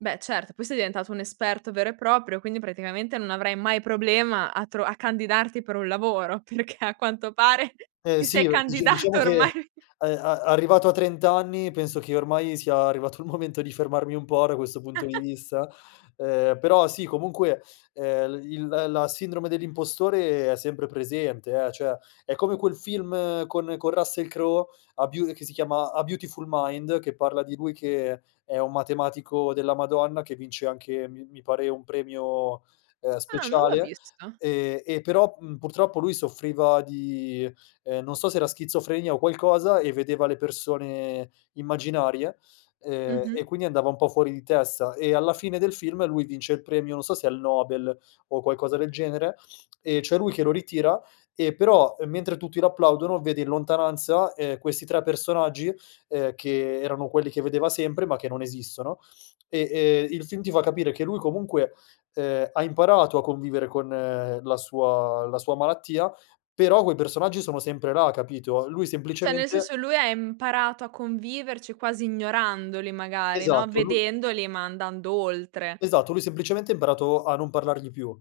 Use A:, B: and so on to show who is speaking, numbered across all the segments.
A: Beh certo, poi sei diventato un esperto vero e proprio, quindi praticamente non avrai mai problema a tro a candidarti per un lavoro, perché a quanto pare
B: Eh
A: ti sei
B: sì, uhm, dici diciamo
A: candidato
B: che ehm,
A: ormai
B: a a arrivato a 30 anni penso che ormai sia arrivato il momento di fermarmi un po' da questo punto di vista, ehm, però sì comunque, ehm, i il l la sindrome dell'impostore è sempre presente eh; cioè, è come quel film con con Russell Crowe a beau che si chiama A Beautiful Mind, che parla di lui che è un matematico della madonna, che vince anche, mi mi pare, un premio, ehm,
A: Ah non l'ho
B: speciale,
A: visto.
B: e e però, mhmm, purtroppo lui soffriva di, ehm, non so, se era schizofrenia o qualcosa e vedeva le persone immaginarie, ehm, e
A: Mh-mh.
B: quindi andava un po' fuori di testa; e alla fine del film lui vince il premio, non so se è il Nobel o qualcosa del genere, e c'è lui che lo ritira, e però, mentre tutti lo applaudono, vede in lontananza, ehm, questi 3 personaggi, ehm, che erano quelli che vedeva sempre, ma che non esistono e, ehm, il film ti fa capire che lui comunque, ehm, ha imparato a convivere con la sua la sua malattia, però quei personaggi sono sempre là capito? Lui
A: Cioè nel
B: semplicemente
A: senso lui ha imparato a conviverci quasi ignorandoli magari, no,
B: Esatto, lu
A: vedendoli ma andando oltre.
B: Esatto, lui semplicemente ha imparato a non parlargli più.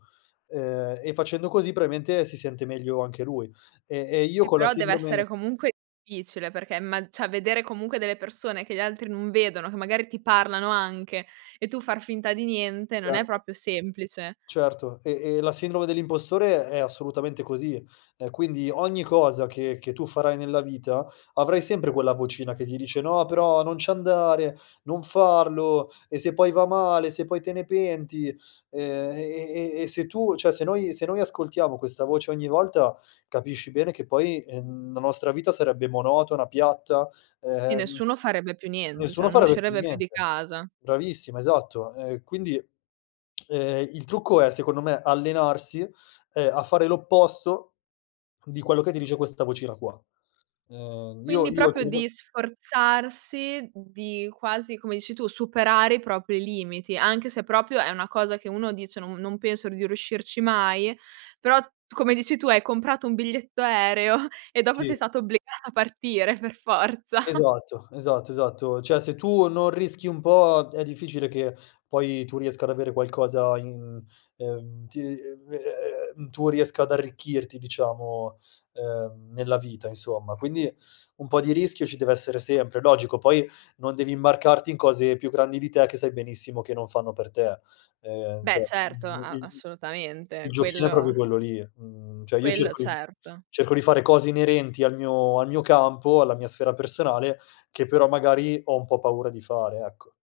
B: Ehm, e facendo così probabilmente si sente meglio anche lui. Ehm, e io
A: Eh
B: con la
A: però deve essere
B: sindrome
A: comunque difficile, perché imma cioè vedere comunque delle persone che gli altri non vedono, che magari ti parlano anche e tu far finta di niente, non è
B: Certo.
A: proprio semplice.
B: Certo, e e la sindrome dell'impostore è assolutamente così. Ehm, quindi ogni cosa che che tu farai nella vita, avrai sempre quella vocina che ti dice: "No però non ci andare, non farlo e se poi va male, se poi te ne penti?" Ehm, e e e e se tu cioè se noi se noi ascoltiamo questa voce ogni volta, capisci bene che poi, ehm, la nostra vita sarebbe monotona, piatta, e
A: Sì,
B: ehm,
A: nessuno farebbe più niente, cioè
B: nessuno
A: non
B: farebbe più
A: uscirebbe più di
B: niente.
A: casa.
B: Bravissima, esatto. Ehm, quindi, ehm, il trucco è secondo me, allenarsi, ehm, a fare l'opposto di quello che ti dice questa vocina qua. Ehm, io
A: Quindi
B: io e
A: proprio
B: comunque
A: di sforzarsi di quasi, come dici tu, superare i propri limiti anche se proprio è una cosa che uno dice: "Non non penso di riuscirci mai"; però, t come dici tu hai comprato un biglietto aereo e dopo sei
B: Sì.
A: stata obbligata a partire per forza.
B: Esatto, esatto, esatto. Cioè se tu non rischi un po' è difficile che poi tu riesca ad avere qualcosa in ehm, ti ehm ehm ehm ehm, tu riesca ad arricchirti diciamo, ehm, nella vita, insomma. Quindi, un po' di rischio ci deve essere sempre, logico, poi non devi marcarti in cose più grandi di te, che sai benissimo che non fanno per te. Ehm,
A: Beh
B: cioè
A: certo,
B: mh mhmm, il
A: a
B: il
A: assolutamente,
B: il giochino è proprio
A: quello
B: quello lì. Mhmm, cioè, io
A: quello
B: cerco di f
A: certo.
B: cerco di fare cose inerenti al mio al mio campo, alla mia sfera personale, che però magari ho un po' paura di fare, ecco.